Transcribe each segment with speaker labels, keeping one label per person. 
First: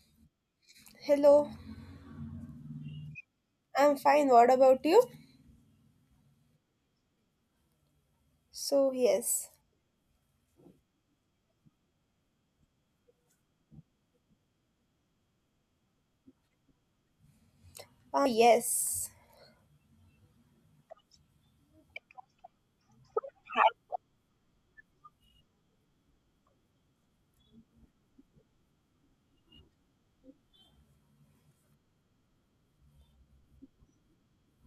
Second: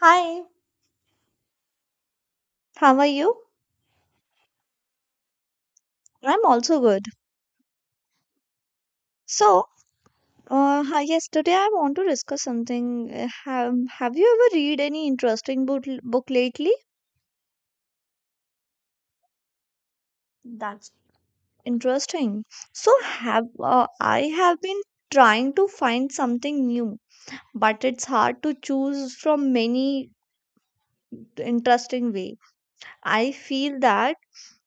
Speaker 1: Hi,
Speaker 2: Hello,
Speaker 1: how are you?
Speaker 2: I'm fine. What about you?
Speaker 1: I'm also good.
Speaker 2: So yes,
Speaker 1: So, yes, today I want to discuss something. Have you ever read any interesting book lately?
Speaker 2: yes,
Speaker 1: That's interesting. So, have I have been trying to find something new, but it's hard to choose from many interesting way. I feel that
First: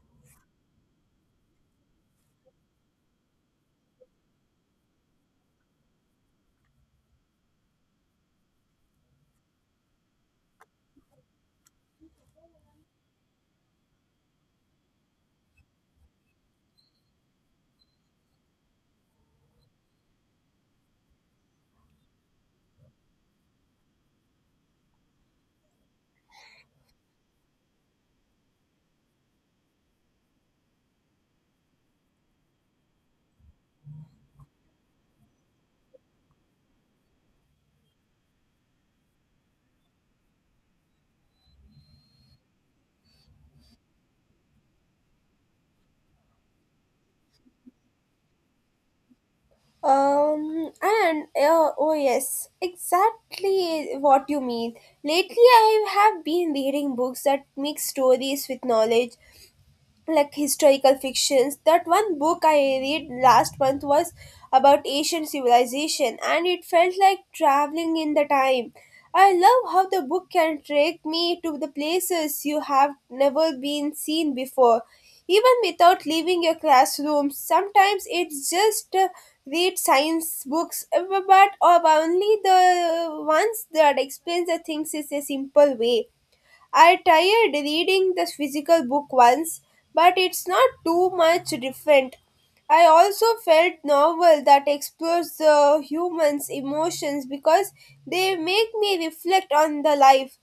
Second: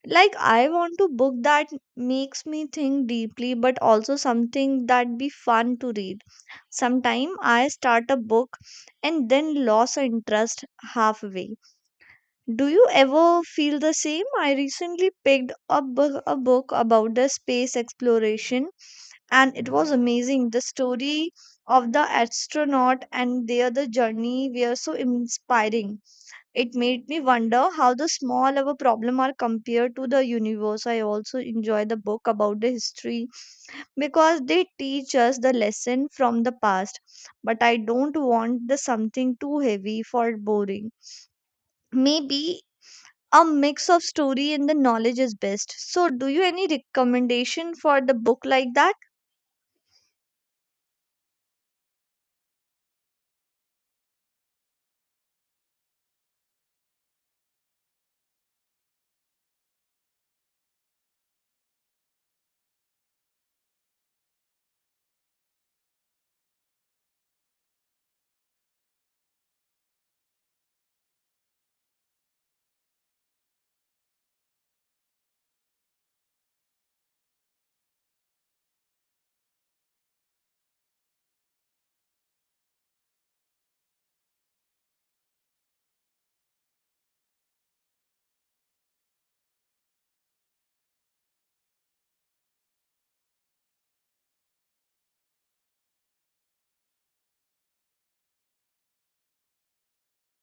Speaker 1: like I want to book that makes me think deeply, but also something that be fun to read. Sometime I start a book and then lose interest halfway. Do you ever feel the same? I recently picked up a book about the space exploration, and it was amazing. The story of the astronaut and their the journey were so inspiring. It made me wonder how the small our problem are compared to the universe. I also enjoy the book about the history because they teach us the lesson from the past, but I don't want the something too heavy for boring, maybe a mix of story and the knowledge is best. So do you any recommendation for the book like that?
Speaker 2: and oh yes, exactly what you mean. Lately, I have been reading books that mix stories with knowledge, like historical fictions. That one book I read last month was about Asian civilization and it felt like traveling in the time. I love how the book can take me to the places you have never been seen before. Even without leaving your classroom, sometimes it's just read science books, but only the ones that explains the things in a simple way. I tried reading the physical book once, but it's not too much different. I also felt novel that explores the human's emotions because they make me reflect on the life.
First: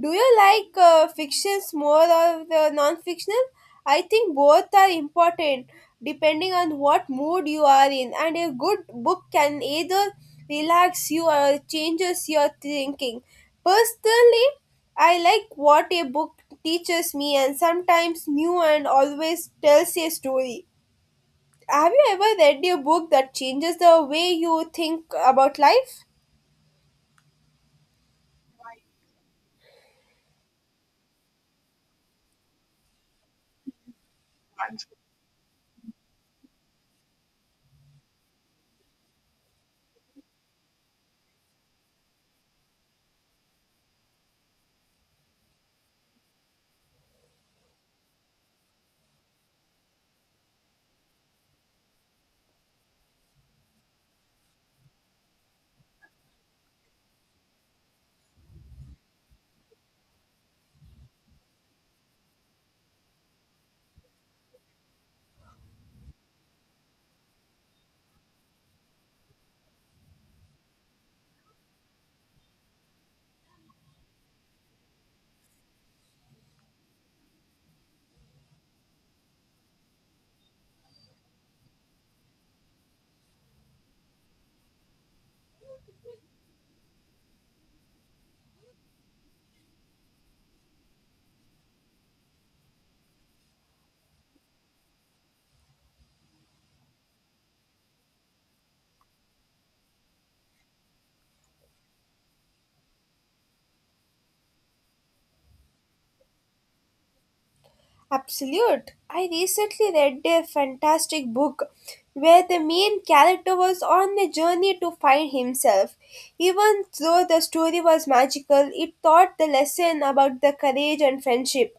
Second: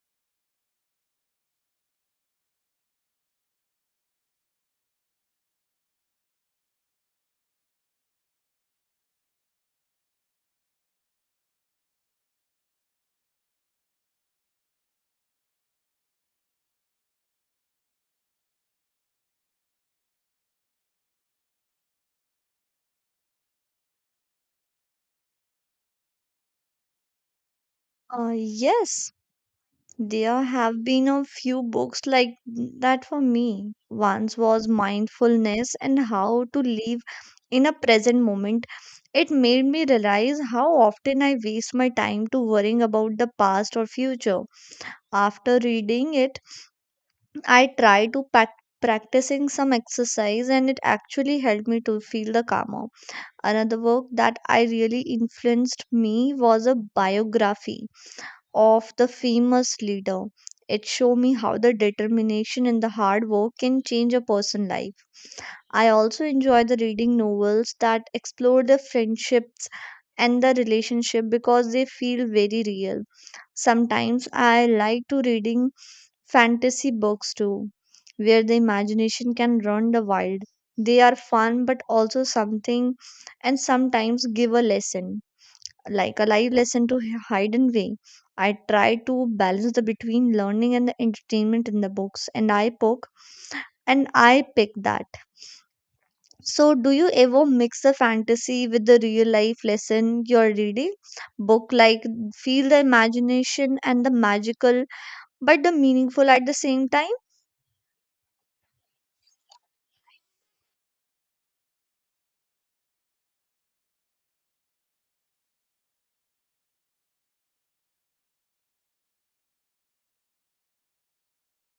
Speaker 2: Do you like fictions more or the non-fictional? I think both are important depending on what mood you are in and a good book can either relax you or changes your thinking. Personally, I like what a book teaches me and sometimes new and always tells a story. Have you ever read a book that changes the way you think about life?
Speaker 1: uh, yes, there have been a few books like that for me. Once was mindfulness and how to live in a present moment. It made me realize how often I waste my time to worrying about the past or future. After reading it, I tried to practicing some exercise, and it actually helped me to feel the calmer. Another work that I really influenced me was a biography of the famous leader. It showed me how the determination and the hard work can change a person's life. I also enjoy the reading novels that explore the friendships and the relationship because they feel very real. Sometimes I like to reading fantasy books too, where the imagination can run the wild. They are fun but also something, and sometimes give a lesson, like a live lesson to hide and way. I try to balance the between learning and the entertainment in the books, and I poke and I pick that. So do you ever mix the fantasy with the real life lesson you're reading? Book like feel the imagination and the magical but the meaningful at the same time?
Speaker 2: Absolute. I recently read a fantastic book where the main character was on a journey to find himself. Even though the story was magical, it taught the lesson about the courage and friendship.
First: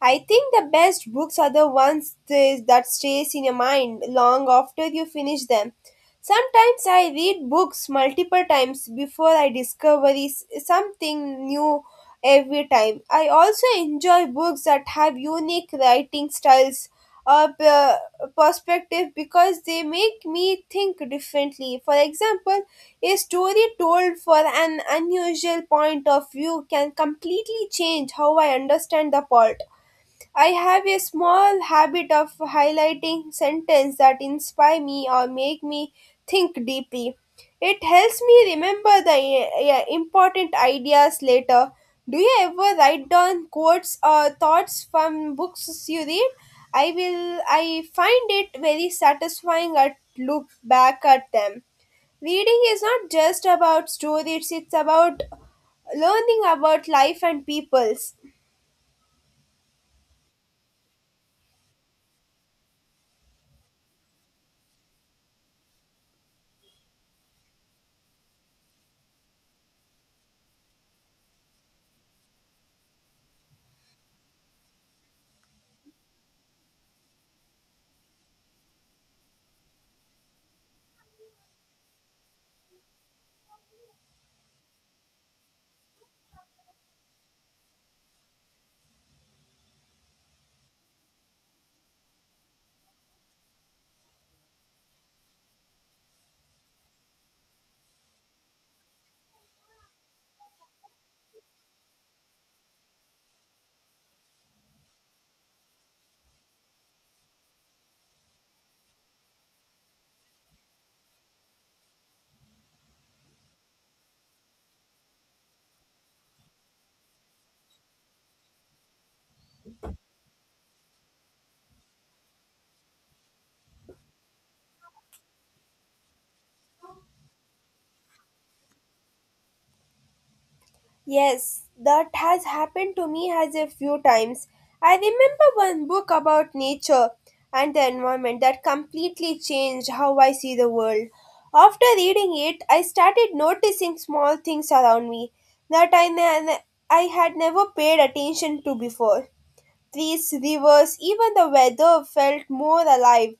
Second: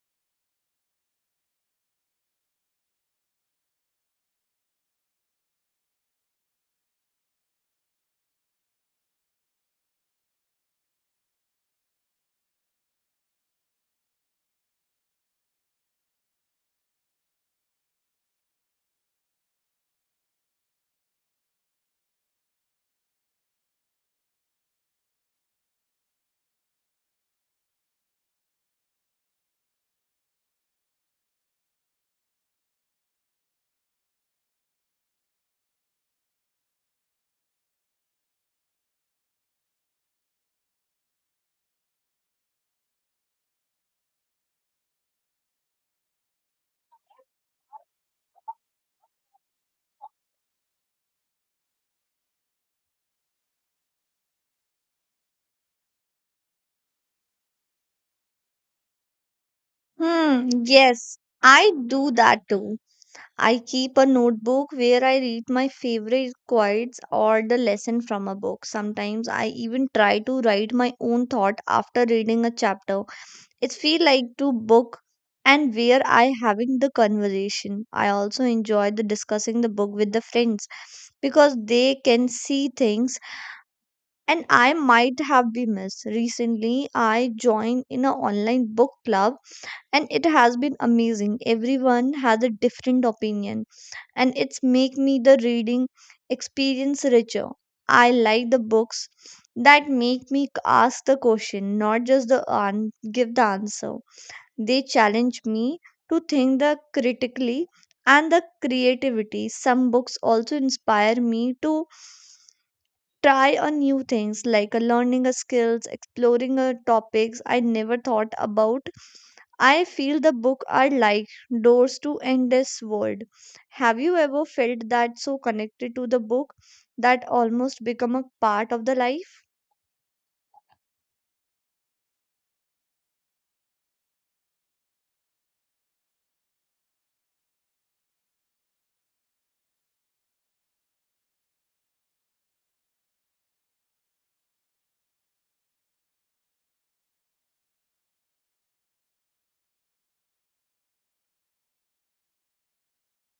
Speaker 2: I think the best books are the ones that stays in your mind long after you finish them. Sometimes I read books multiple times before I discover something new every time. I also enjoy books that have unique writing styles or perspective because they make me think differently. For example, a story told for an unusual point of view can completely change how I understand the plot. I have a small habit of highlighting sentences that inspire me or make me think deeply. It helps me remember the important ideas later. Do you ever write down quotes or thoughts from books you read? I find it very satisfying at look back at them. Reading is not just about stories, it's about learning about life and peoples.
Speaker 1: Hmm, yes, I do that too. I keep a notebook where I read my favorite quotes or the lesson from a book. Sometimes I even try to write my own thought after reading a chapter. It feels like to book and where I having the conversation. I also enjoy the discussing the book with the friends because they can see things and I might have been missed. Recently, I joined in an online book club, and it has been amazing. Everyone has a different opinion, and it's make me the reading experience richer. I like the books that make me ask the question, not just the give the answer. They challenge me to think the critically and the creativity. Some books also inspire me to try on new things like learning a skills, exploring a topics I never thought about. I feel the book are like doors to endless world. Have you ever felt that so connected to the book that almost become a part of the life?
Speaker 2: Yes, that has happened to me as a few times. I remember one book about nature and the environment that completely changed how I see the world. After reading it, I started noticing small things around me that I had never paid attention to before. Trees, rivers, even the weather felt more alive.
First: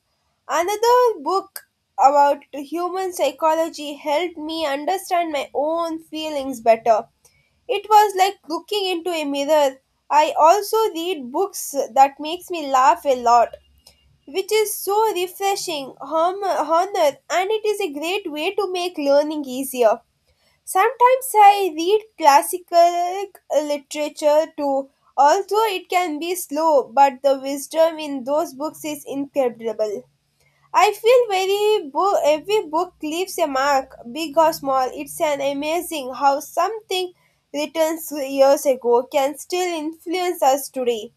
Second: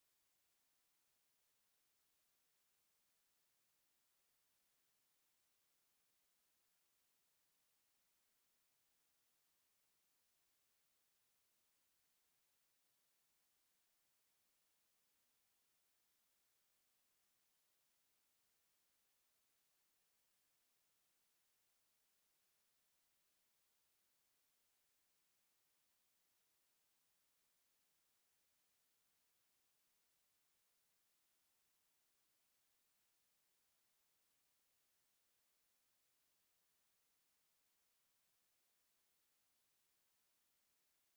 Speaker 2: Another book about human psychology helped me understand my own feelings better. It was like looking into a mirror. I also read books that makes me laugh a lot, which is so refreshing, hum, honor, and it is a great way to make learning easier. Sometimes I read classical literature too. Although it can be slow, but the wisdom in those books is incredible. I feel very book, Every book leaves a mark, big or small. It's an amazing how something written years ago can still influence us today.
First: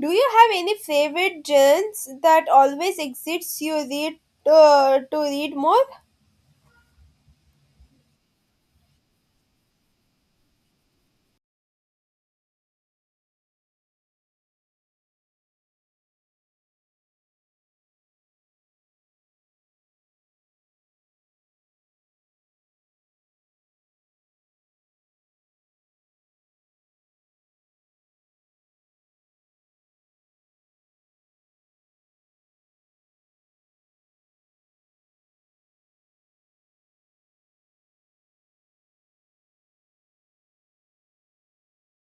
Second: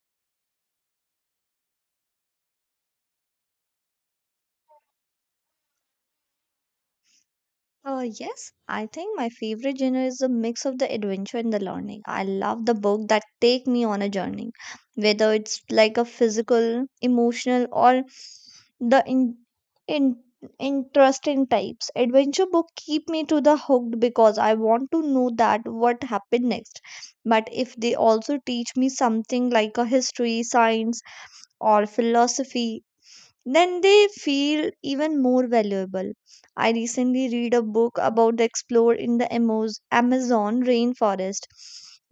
Speaker 2: Do you have any favorite genres that always exits you read to read more?
Speaker 1: Yes, I think my favorite genre is a mix of the adventure and the learning. I love the book that take me on a journey, whether it's like a physical, emotional, or the in interesting types. Adventure book keep me to the hooked because I want to know that what happened next. But if they also teach me something like a history, science, or philosophy, then they feel even more valuable. I recently read a book about the explorer in the Amazon rainforest.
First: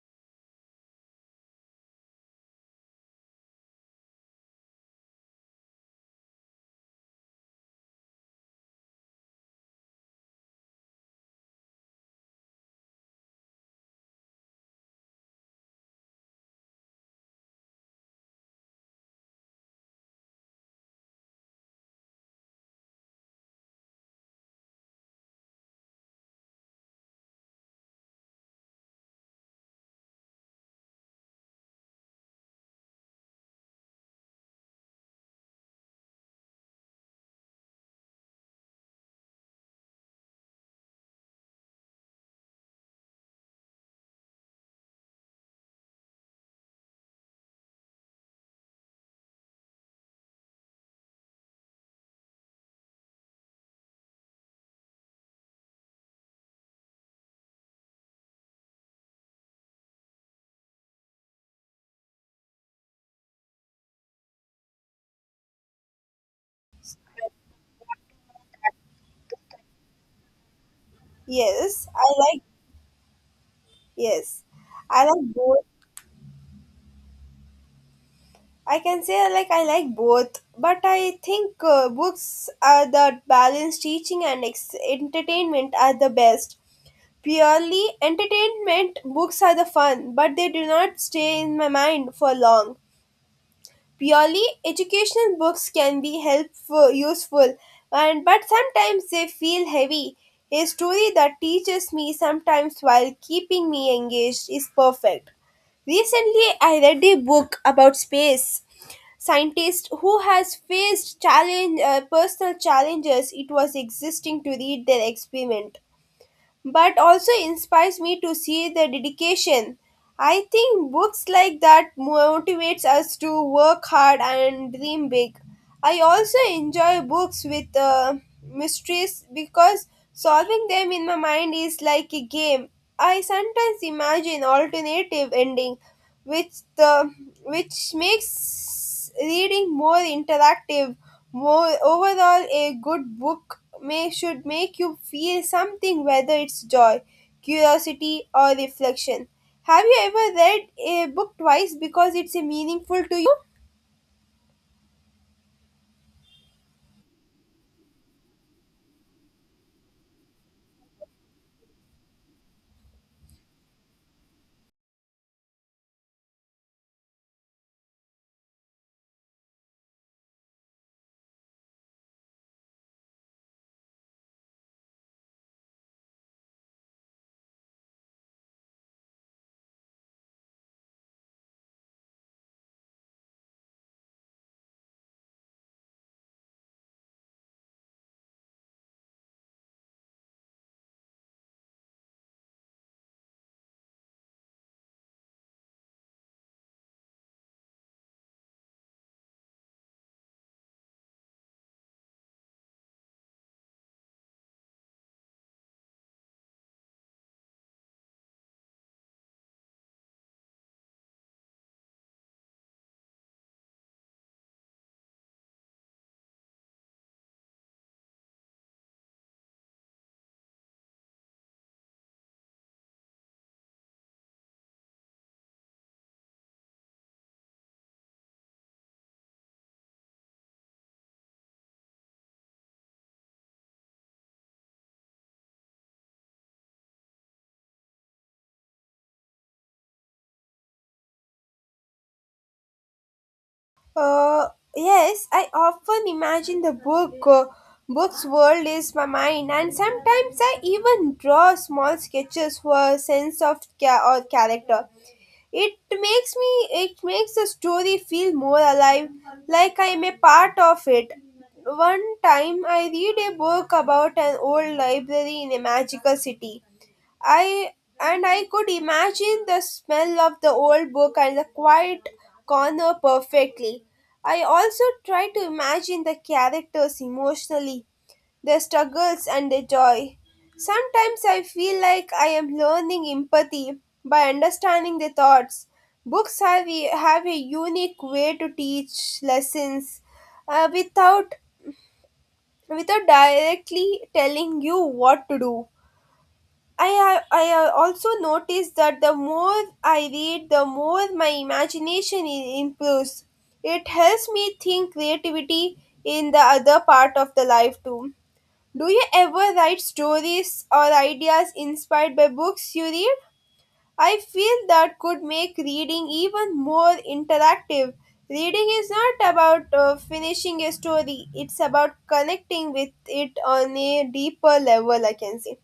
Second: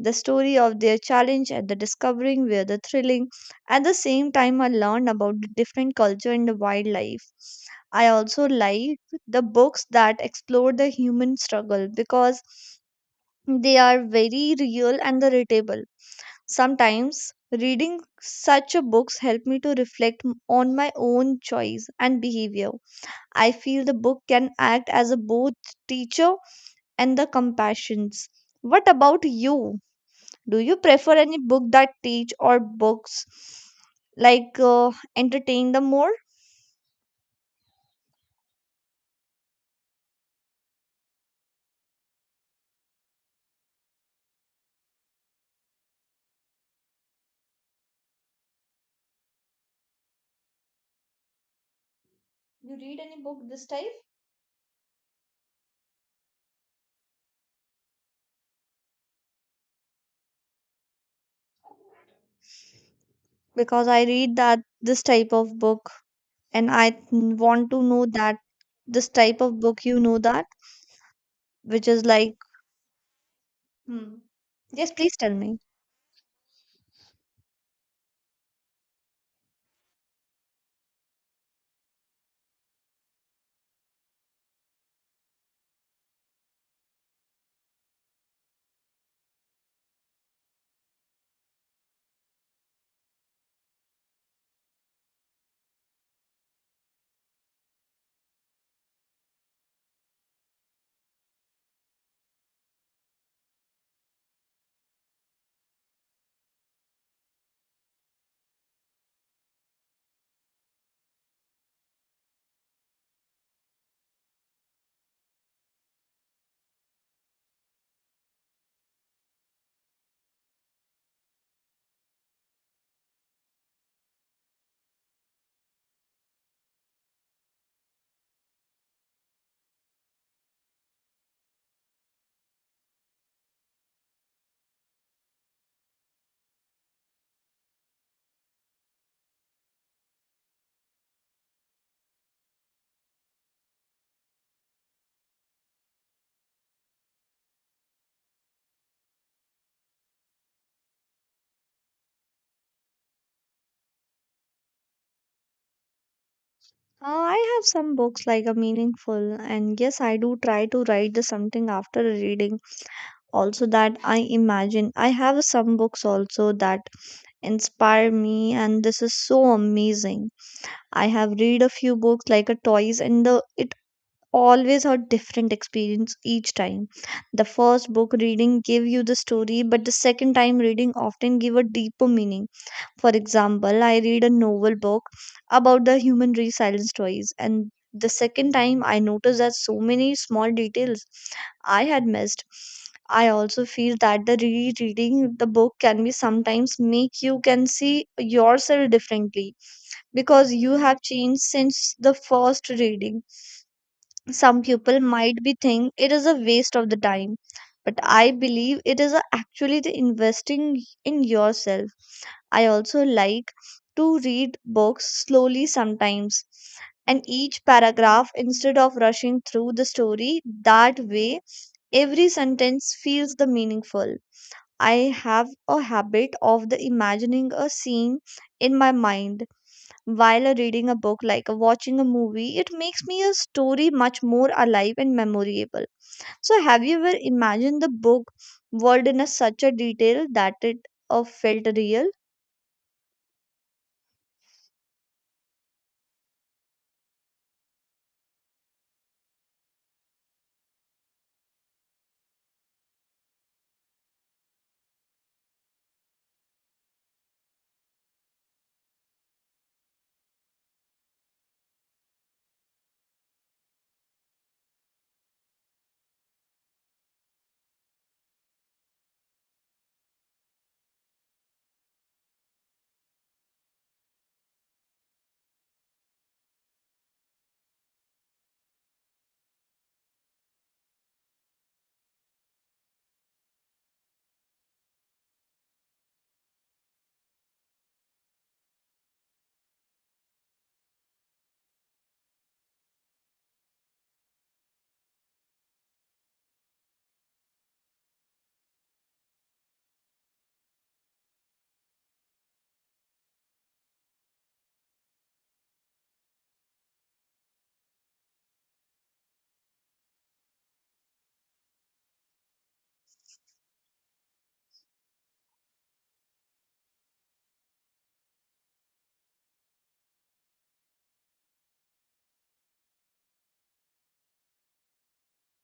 Speaker 1: The story of their challenge and the discovering were the thrilling. At the same time, I learned about the different culture and the wildlife. I also like the books that explore the human struggle because they are very real and the relatable. Sometimes reading such a books help me to reflect on my own choice and behavior. I feel the book can act as a both teacher and the compassions. What about you? Do you prefer any book that teach or books like entertain the more? You read any book this type? Because I read that this type of book and I want to know that this type of book you know that which
Speaker 2: Yes,
Speaker 1: is
Speaker 2: I
Speaker 1: like.
Speaker 2: like
Speaker 1: Hmm.
Speaker 2: yes,
Speaker 1: Yes,
Speaker 2: I
Speaker 1: please tell
Speaker 2: like
Speaker 1: me.
Speaker 2: both. I can say I like both, but I think books are that balance teaching and entertainment are the best. Purely entertainment books are the fun, but they do not stay in my mind for long. Purely educational books can be helpful, useful, and but sometimes they feel heavy. A story that teaches me sometimes while keeping me engaged is perfect. Recently I read a book about space scientist who has faced challenge, personal challenges. It was existing to read their experiment, but also inspires me to see the dedication. I think books like that motivates us to work hard and dream big. I also enjoy books with mysteries because solving them in my mind is like a game. I sometimes imagine alternative ending, which the which makes reading more interactive. Overall, a good book may should make you feel something, whether it's joy, curiosity, or reflection. Have you ever read a book twice because it's a meaningful to you?
Speaker 1: I have some books like a meaningful, and yes, I do try to write the something after a reading. Also, that I imagine. I have some books also that inspire me, and this is so amazing. I have read a few books like a toys, and the it always a different experience each time. The first book reading give you the story, but the second time reading often give a deeper meaning. For example, I read a novel book about the human resilience stories, and the second time I noticed that so many small details I had missed. I also feel that the rereading the book can be sometimes make you can see yourself differently because you have changed since the first reading. Some people might be think it is a waste of the time, but I believe it is actually the investing in yourself. I also like to read books slowly sometimes and each paragraph instead of rushing through the story. That way, every sentence feels the meaningful. I have a habit of the imagining a scene in my mind while reading a book, like watching a movie. It makes me a story much more alive and memorable. So have you ever imagined the book world in a such a detail that it felt real?
Speaker 2: Uh, yes, I often imagine the book's world is my mind, and sometimes I even draw small sketches for a sense of ca- or character. It makes the story feel more alive, like I am a part of it. One time I read a book about an old library in a magical city, I I could imagine the smell of the old book and the quiet corner perfectly. I also tried to imagine the characters emotionally, their struggles and their joy. Sometimes I feel like I am learning empathy by understanding their thoughts. Books have a unique way to teach lessons, uh, without without directly telling you what to do. I have also noticed that the more I read, the more my imagination improves. It helps me think creativity in the other part of the life too. Do you ever write stories or ideas inspired by books you read? I feel that could make reading even more interactive. Reading is not about finishing a story, it's about connecting with it on a deeper level, I can say.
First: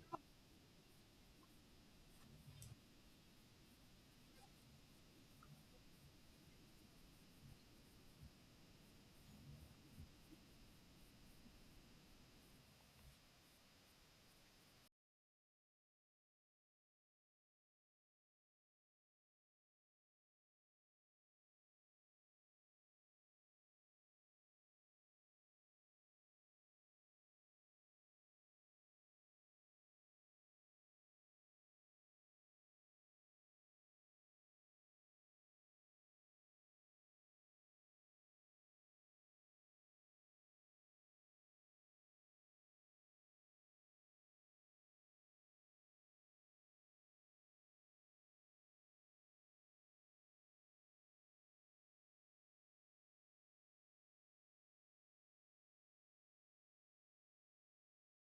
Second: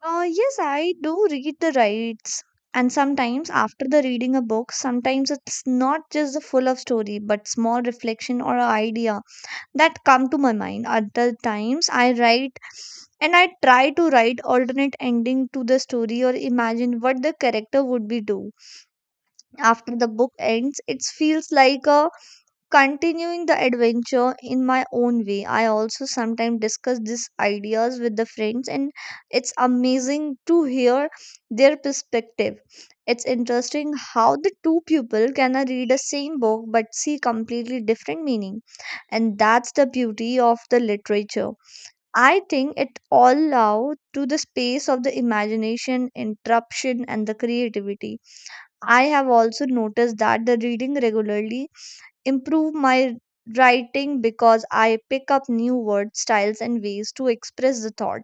Speaker 1: Yes, I do read the rights. And sometimes after the reading a book, sometimes it's not just the full of story, but small reflection or a idea that come to my mind. Other times I write and I try to write alternate ending to the story or imagine what the character would be do. After the book ends, it feels like a continuing the adventure in my own way. I also sometimes discuss these ideas with the friends, and it's amazing to hear their perspective. It's interesting how the two people can read the same book but see completely different meaning, and that's the beauty of the literature. I think it all allows to the space of the imagination, interruption, and the creativity. I have also noticed that the reading regularly improve my writing because I pick up new word styles and ways to express the thought.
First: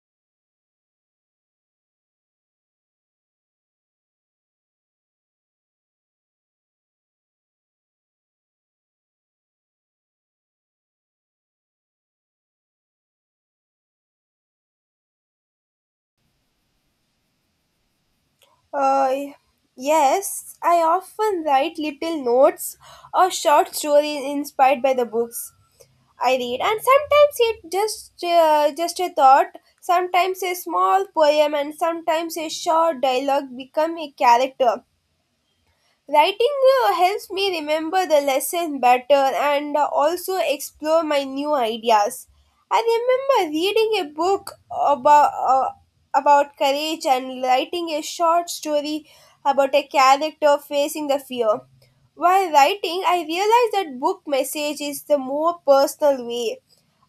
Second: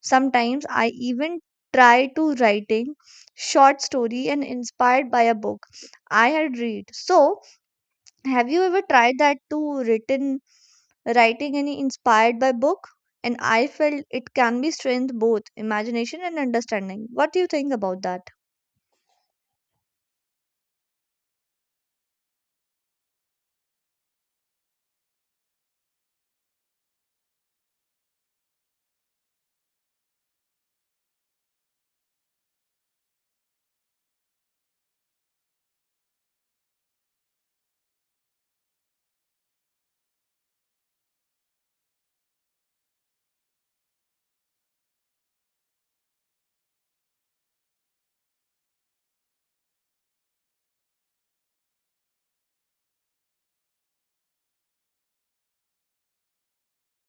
Speaker 1: Sometimes I even try to writing short story and inspired by a book I had read. So, have you ever tried that to written writing any inspired by book? And I felt it can be strength both imagination and understanding. What do you think about that?
Speaker 2: Uh, yes, I often write little notes or short stories inspired by the books I read, and sometimes it just a thought, sometimes a small poem, and sometimes a short dialogue become a character. Writing helps me remember the lesson better and also explore my new ideas. I remember reading a book about, uh, about courage and writing a short story about a character facing the fear. While writing, I realized that book message is the more personal way.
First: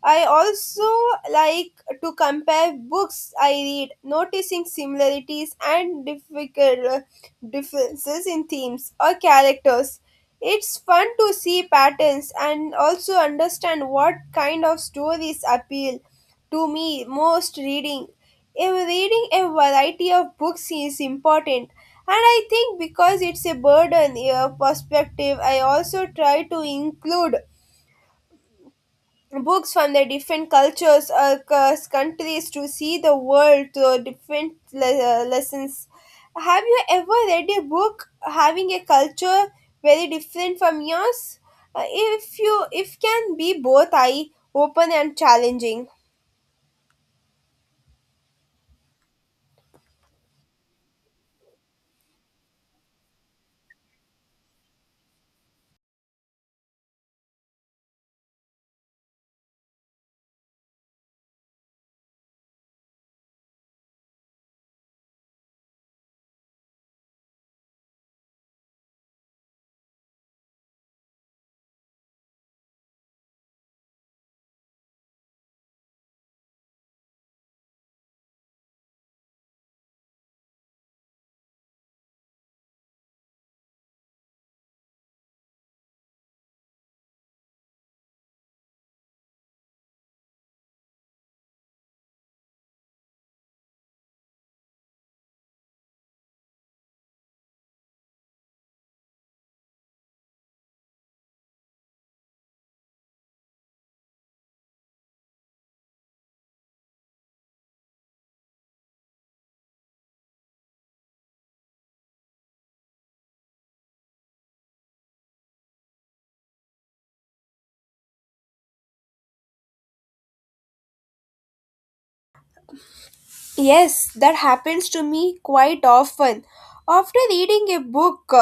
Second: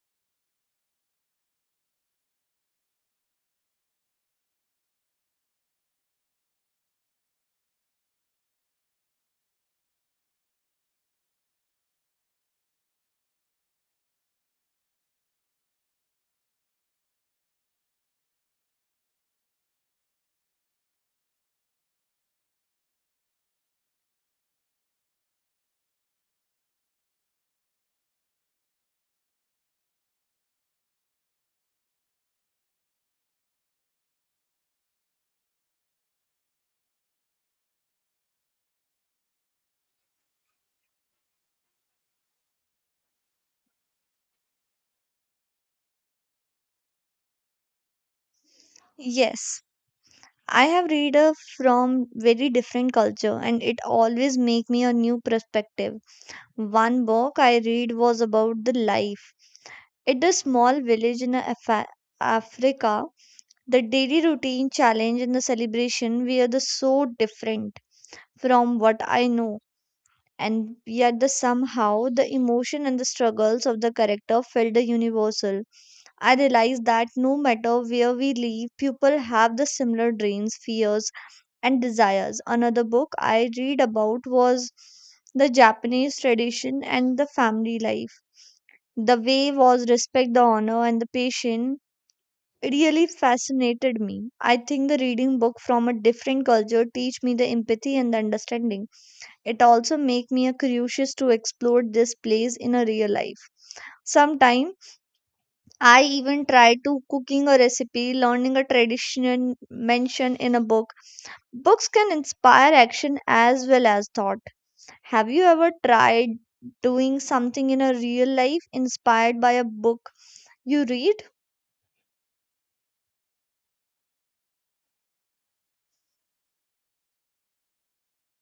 Speaker 2: I also like to compare books I read, noticing similarities and difficult differences in themes or characters. It's fun to see patterns and also understand what kind of stories appeal to me most reading. If reading a variety of books is important, and I think because it's a burden, a perspective, I also try to include books from the different cultures or countries to see the world through different lessons. Have you ever read a book having a culture very different from yours? If can be both eye open and challenging.
Speaker 1: Yes, I have read a from very different culture, and it always make me a new perspective. One book I read was about the life at a small village in Africa. The daily routine challenge and the celebration were the so different from what I know, and yet the somehow the emotion and the struggles of the character felt the universal. I realized that no matter where we live, people have the similar dreams, fears, and desires. Another book I read about was the Japanese tradition and the family life. The way was respect the honor and the patient. It really fascinated me. I think the reading book from a different culture teach me the empathy and the understanding. It also make me a curious to explore this place in a real life. Sometime I even try to cooking a recipe, learning a tradition mentioned in a book. Books can inspire action as well as thought. Have you ever tried doing something in a real life inspired by a book you read?
Speaker 2: Yes, that happens to me quite often. After reading a book,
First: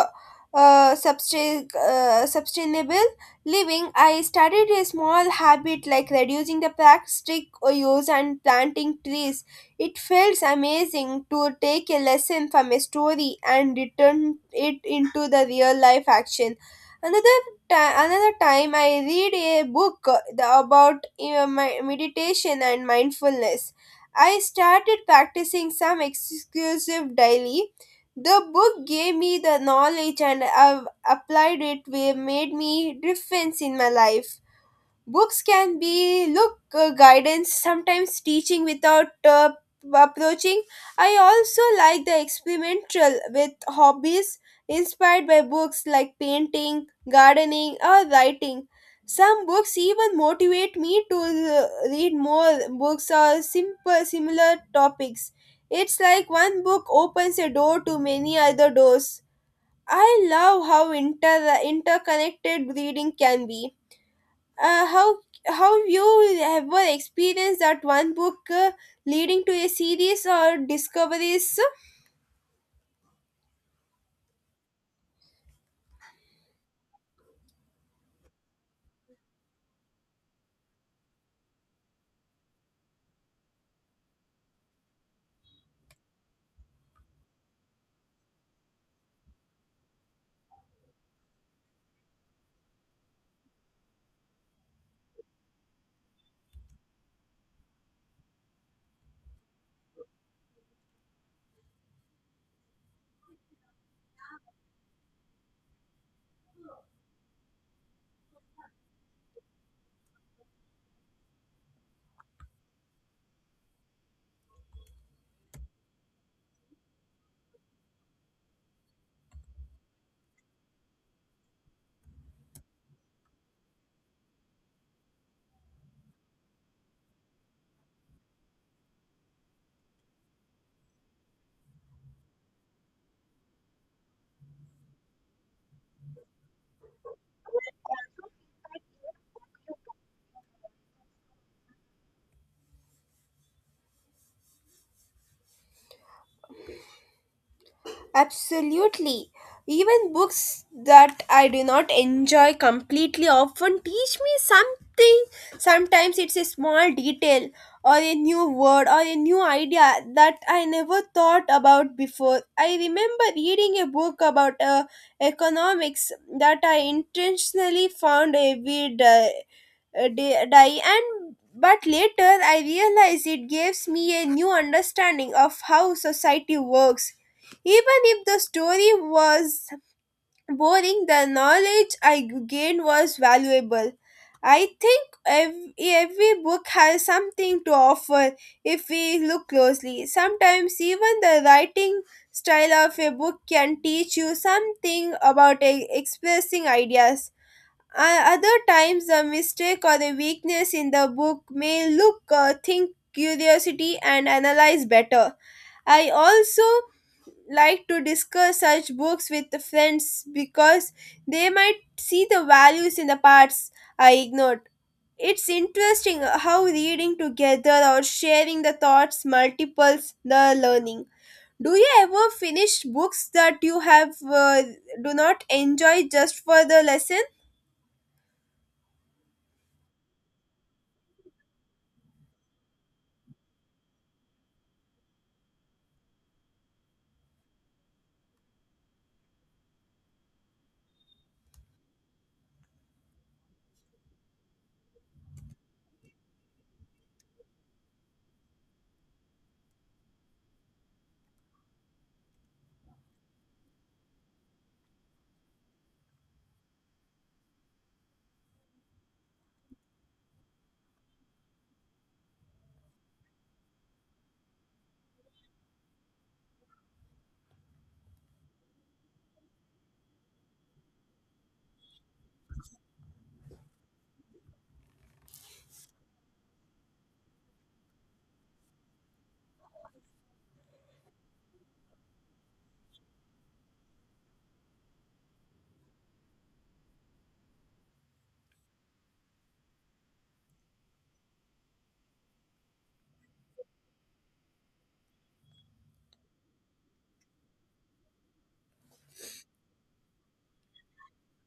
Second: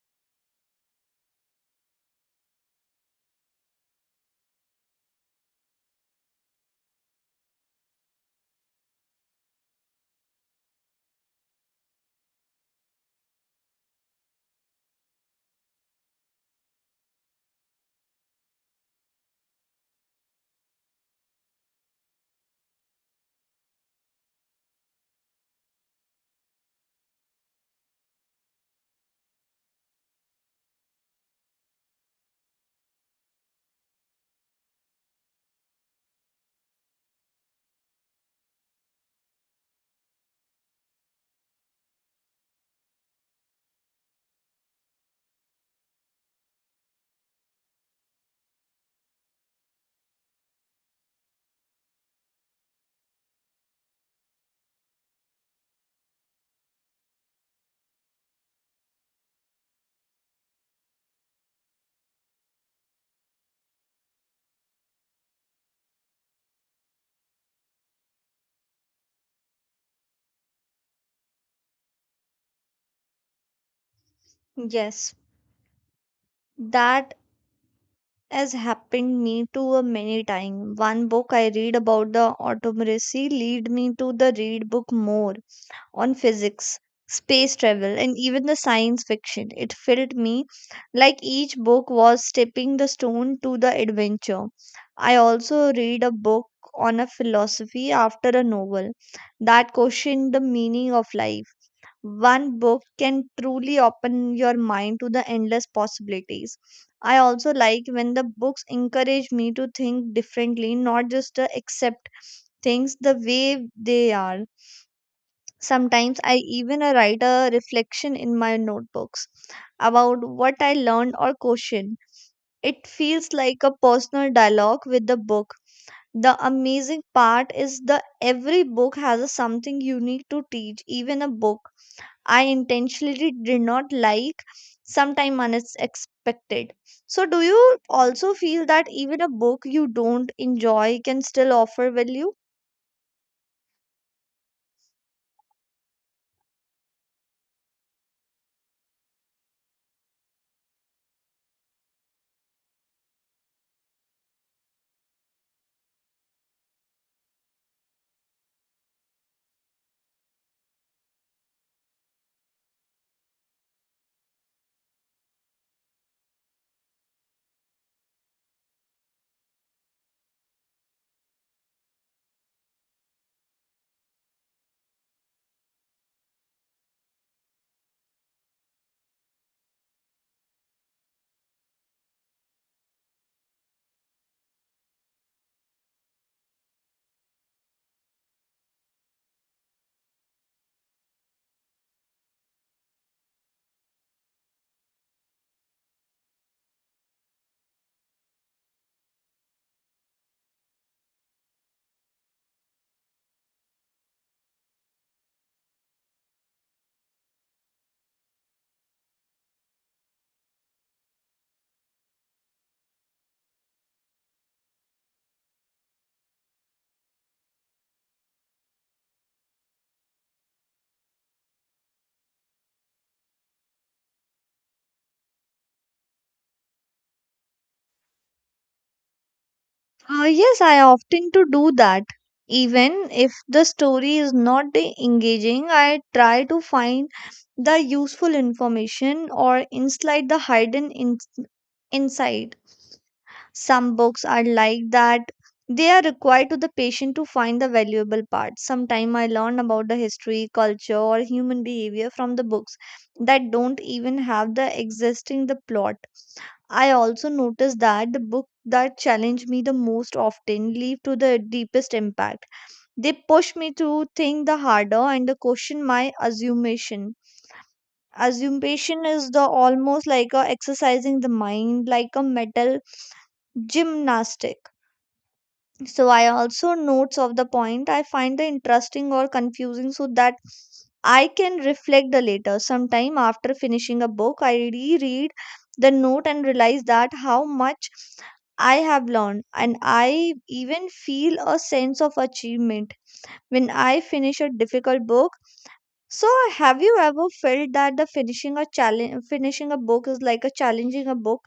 Speaker 2: Sustainable Living, I started a small habit like reducing the plastic use and planting trees. It feels amazing to take a lesson from a story and return it into the real life action. Another another time I read a book the- about my meditation and mindfulness. I started practicing some exclusive daily. The book gave me the knowledge and I've applied it where made me difference in my life. Books can be, look, guidance, sometimes teaching without approaching. I also like the experimental with hobbies inspired by books like painting, gardening, or writing. Some books even motivate me to read more books or simple similar topics. It's like one book opens a door to many other doors. I love how interconnected reading can be. Uh, how how you ever experienced that one book leading to a series or discoveries?
Speaker 1: Yes, that has happened me too a many times. One book I read about the autocracy lead me to the read book more on physics, space travel, and even the science fiction. It felt me like each book was stepping the stone to the adventure. I also read a book on a philosophy after a novel that questioned the meaning of life. One book can truly open your mind to the endless possibilities. I also like when the books encourage me to think differently, not just to accept things the way they are. Sometimes I even write a reflection in my notebooks about what I learned or question. It feels like a personal dialogue with the book. The amazing part is that every book has a something unique to teach, even a book I intentionally did not like, sometimes unexpected. So, do you also feel that even a book you don't enjoy can still offer value?
Speaker 2: Absolutely. Even books that I do not enjoy completely often teach me something. Sometimes it's a small detail or a new word or a new idea that I never thought about before. I remember reading a book about economics that I intentionally found a weird die and but later I realized it gives me a new understanding of how society works. Even if the story was boring, the knowledge I gained was valuable. I think ev Every book has something to offer if we look closely. Sometimes even the writing style of a book can teach you something about expressing ideas. Other times, a mistake or a weakness in the book may look, think, curiosity, and analyze better. I also like to discuss such books with the friends because they might see the values in the parts I ignored. It's interesting how reading together or sharing the thoughts multiples the learning. Do you ever finish books that you have do not enjoy just for the lesson?
Speaker 1: Yes, I often to do that. Even if the story is not the engaging, I try to find the useful information or inside the hidden insight. Some books are like that. They are required to the patient to find the valuable parts. Sometimes I learn about the history, culture, or human behavior from the books that don't even have the existing the plot. I also noticed that the book that challenge me the most often leave to the deepest impact. They push me to think the harder and to question my assumption. Assumption is the almost like a exercising the mind like a metal gymnastic, so I also notes of the point I find the interesting or confusing, so that I can reflect the later sometime. After finishing a book, I reread the note and realize that how much I have learned, and I even feel a sense of achievement when I finish a difficult book. So, have you ever felt that the finishing a challenge finishing a book is like a challenging a book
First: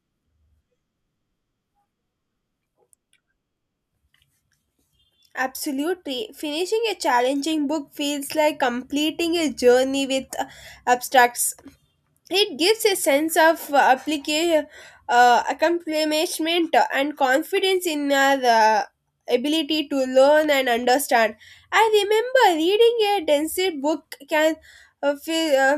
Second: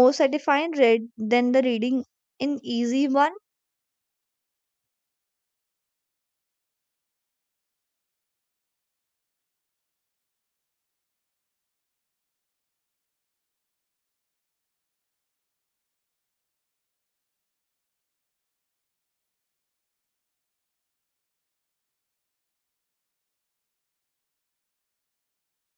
Speaker 1: more satisfying read than the reading an easy one?
Speaker 2: Absolutely. Finishing a challenging book feels like completing a journey with abstracts. It gives a sense of accomplishment and confidence in the ability to learn and understand. I remember reading a dense book can uh, feel, uh,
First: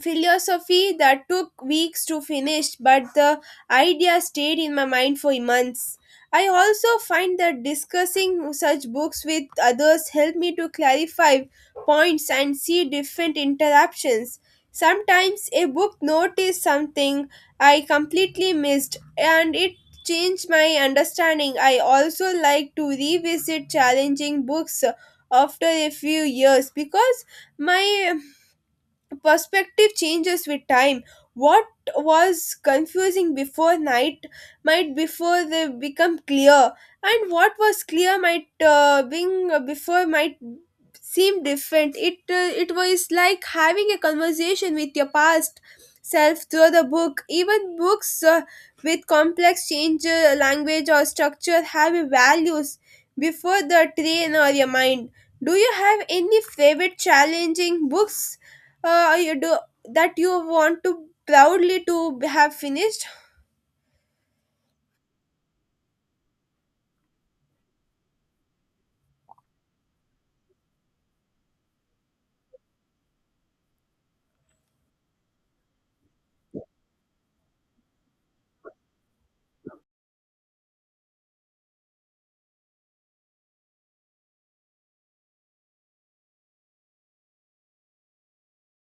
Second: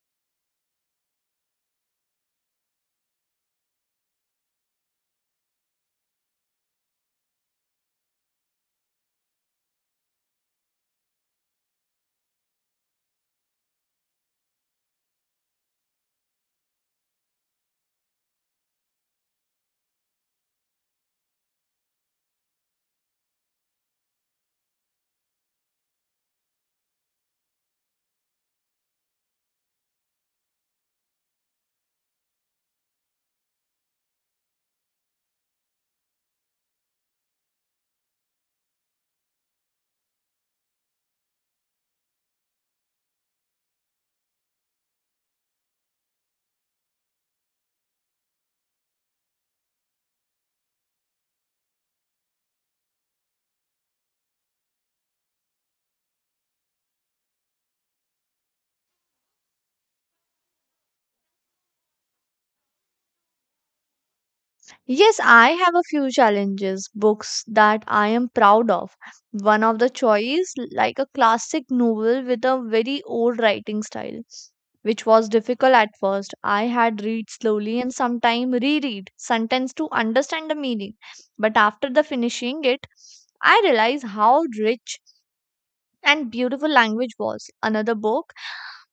Speaker 2: philosophy that took weeks to finish, but the idea stayed in my mind for months. I also find that discussing such books with others help me to clarify points and see different interruptions. Sometimes a book noticed something I completely missed and it changed my understanding. I also like to revisit challenging books after a few years because my perspective changes with time. What was confusing before night might before they become clear, and what was clear might being before might seem different. It was like having a conversation with your past self through the book. Even books with complex change language or structure have a values before the train or your mind. Do you have any favorite challenging books you do that you want to proudly to have finished?
Speaker 1: Yes, I have a few challenges, books that I am proud of. One of the choice, like a classic novel with a very old writing style, which was difficult at first. I had read slowly and sometime reread sentence to understand the meaning. But after the finishing it, I realized how rich and beautiful language was. Another book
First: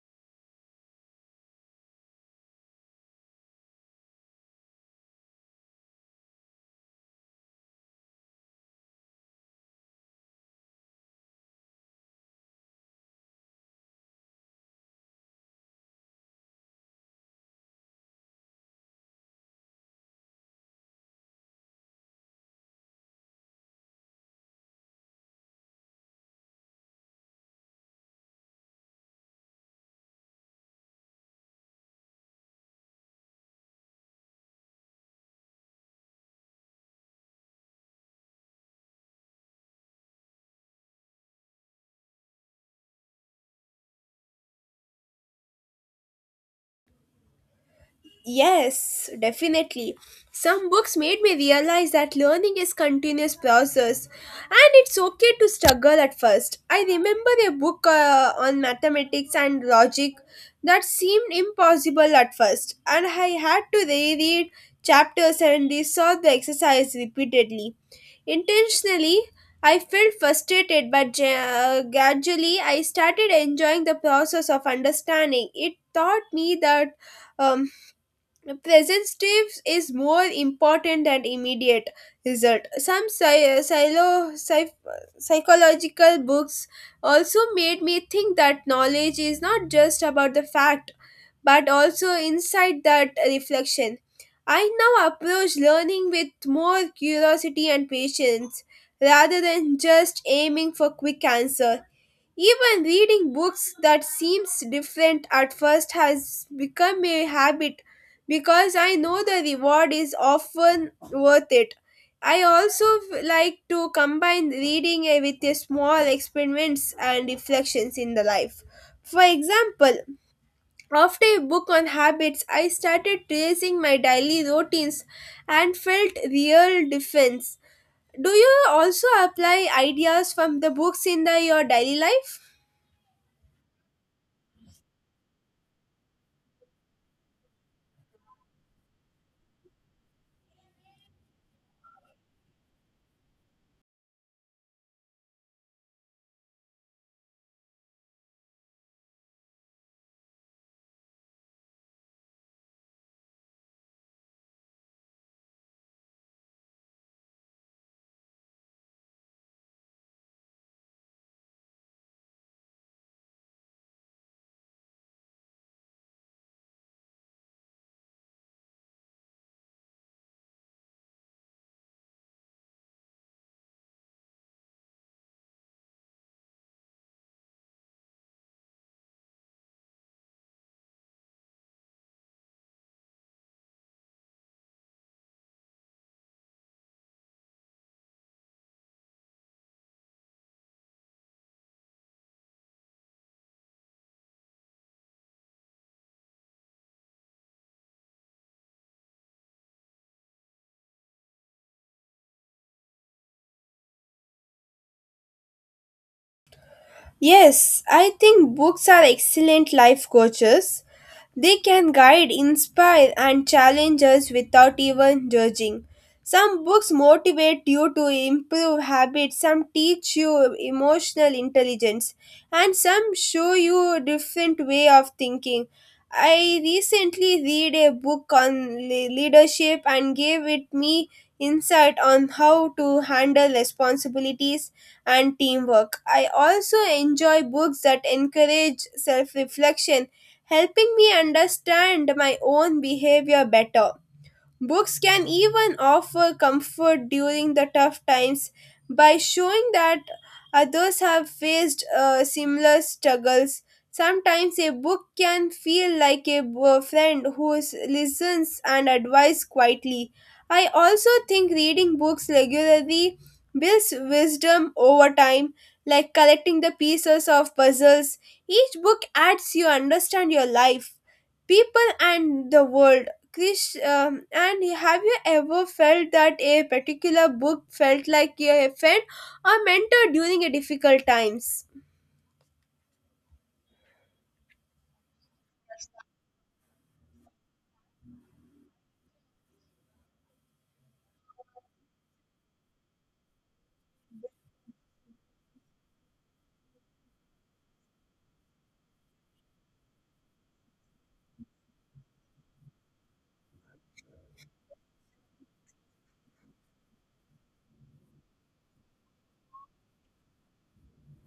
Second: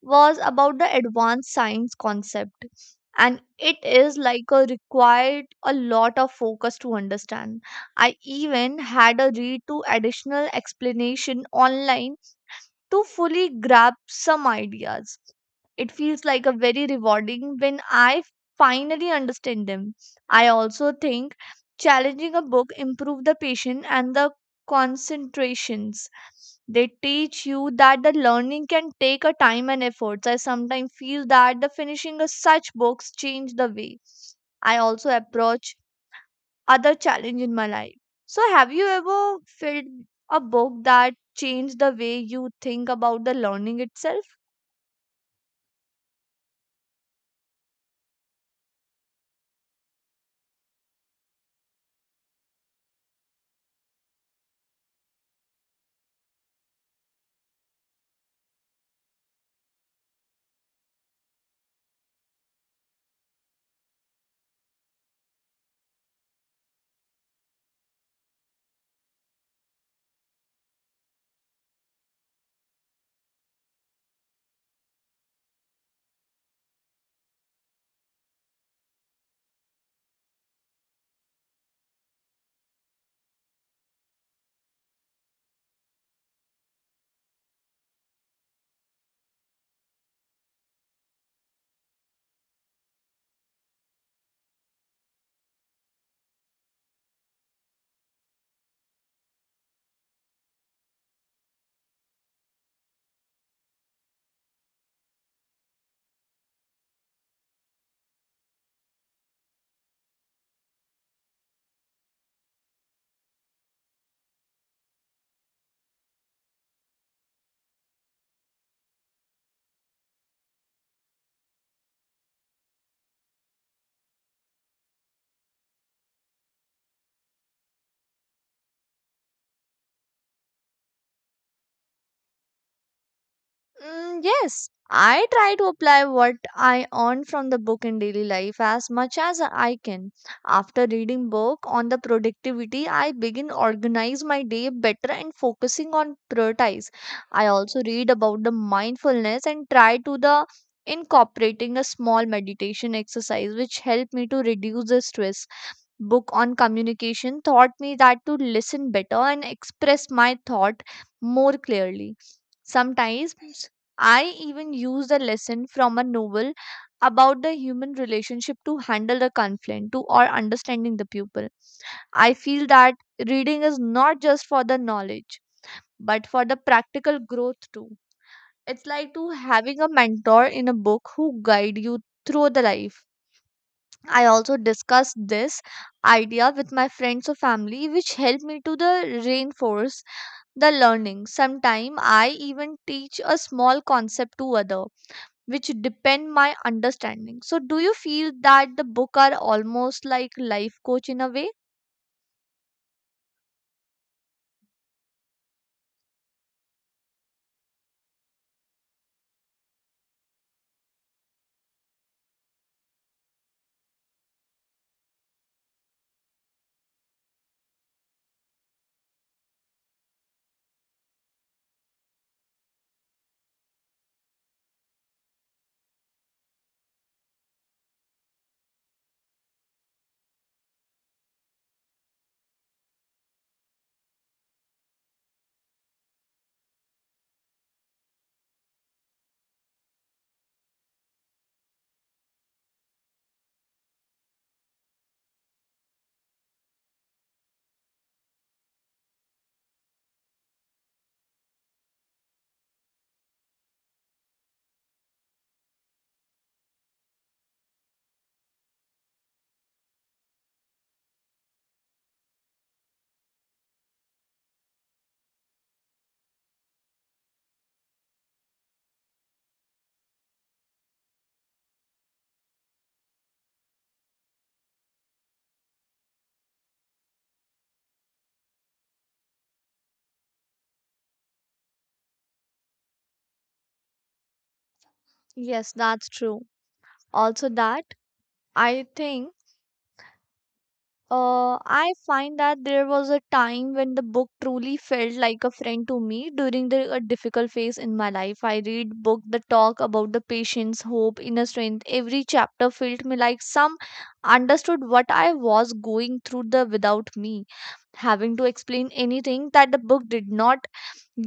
Speaker 1: was about the advanced science concept, and it is like a required a lot of focus to understand. I even had a read to additional explanation online to fully grasp some ideas. It feels like a very rewarding when I finally understand them. I also think challenging a book improve the patience and the concentrations. They teach you that the learning can take a time and efforts. I sometimes feel that the finishing of such books change the way I also approach other challenge in my life. So, have you ever felt a book that changed the way you think about the learning itself?
Speaker 2: Yes, definitely. Some books made me realize that learning is continuous process and it's okay to struggle at first. I remember a book on mathematics and logic that seemed impossible at first and I had to reread chapters and resolve the exercise repeatedly. Intentionally, I felt frustrated, but gradually I started enjoying the process of understanding. It taught me that um, present state is more important than immediate result. Some psychological books also made me think that knowledge is not just about the fact, but also inside that reflection. I now approach learning with more curiosity and patience rather than just aiming for quick answers. Even reading books that seems different at first has become a habit because I know the reward is often worth it. I also like to combine reading with a small experiments and reflections in the life. For example, after a book on habits, I started tracing my daily routines and felt real difference. Do you also apply ideas from the books your daily life?
Speaker 1: Mm, yes, I try to apply what I earn from the book in daily life as much as I can. After reading book on the productivity, I begin organize my day better and focusing on prioritize. I also read about the mindfulness and try to the incorporating a small meditation exercise which help me to reduce the stress. Book on communication taught me that to listen better and express my thought more clearly. Sometimes I even use the lesson from a novel about the human relationship to handle the conflict to or understanding the pupil. I feel that reading is not just for the knowledge, but for the practical growth too. It's like to having a mentor in a book who guide you through the life. I also discussed this idea with my friends or family, which helped me to the reinforce the learning. Sometimes I even teach a small concept to other, which depend my understanding. So, do you feel that the book are almost like life coach in a way?
Speaker 2: Yes, I think books are excellent life coaches. They can guide, inspire, and challenge us without even judging. Some books motivate you to improve habits, some teach you emotional intelligence, and some show you a different way of thinking. I recently read a book on leadership and gave it me insight on how to handle responsibilities and teamwork. I also enjoy books that encourage self-reflection, helping me understand my own behavior better. Books can even offer comfort during the tough times by showing that others have faced similar struggles. Sometimes a book can feel like a friend who listens and advises quietly. I also think reading books regularly builds wisdom over time, like collecting the pieces of puzzles. Each book adds you understand your life, people, and the world. And have you ever felt that a particular book felt like a friend or mentor during a difficult times?
Speaker 1: Yes, that's true. Also, that I think I find that there was a time when the book truly felt like a friend to me during a difficult phase in my life. I read book that talk about the patience, hope, inner strength. Every chapter felt me like some understood what I was going through the without me having to explain anything that the book did not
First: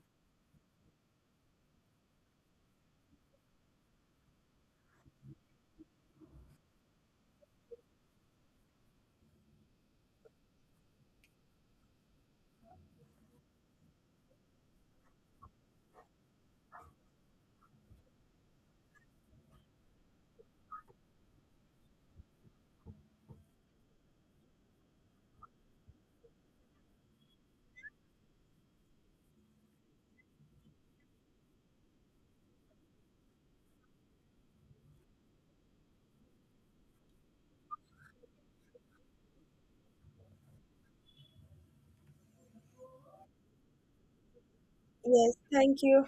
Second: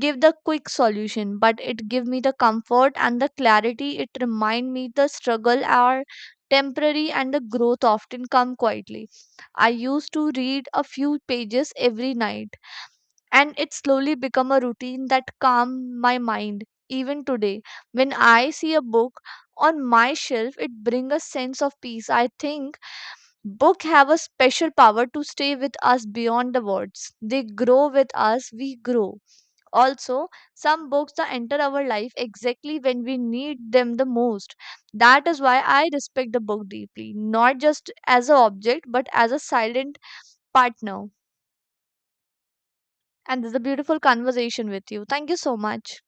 Speaker 1: give the quick solution, but it give me the comfort and the clarity. It remind me the struggle are temporary and the growth often come quietly. I used to read a few pages every night, and it slowly become a routine that calm my mind. Even today, when I see a book on my shelf, it bring a sense of peace. I think book have a special power to stay with us beyond the words. They grow with us, we grow. Also, some books that enter our life exactly when we need them the most. That is why I respect the book deeply, not just as an object, but as a silent partner. And this is a beautiful conversation with you. Thank
Speaker 2: Yes,
Speaker 1: you so
Speaker 2: thank
Speaker 1: much.
Speaker 2: you.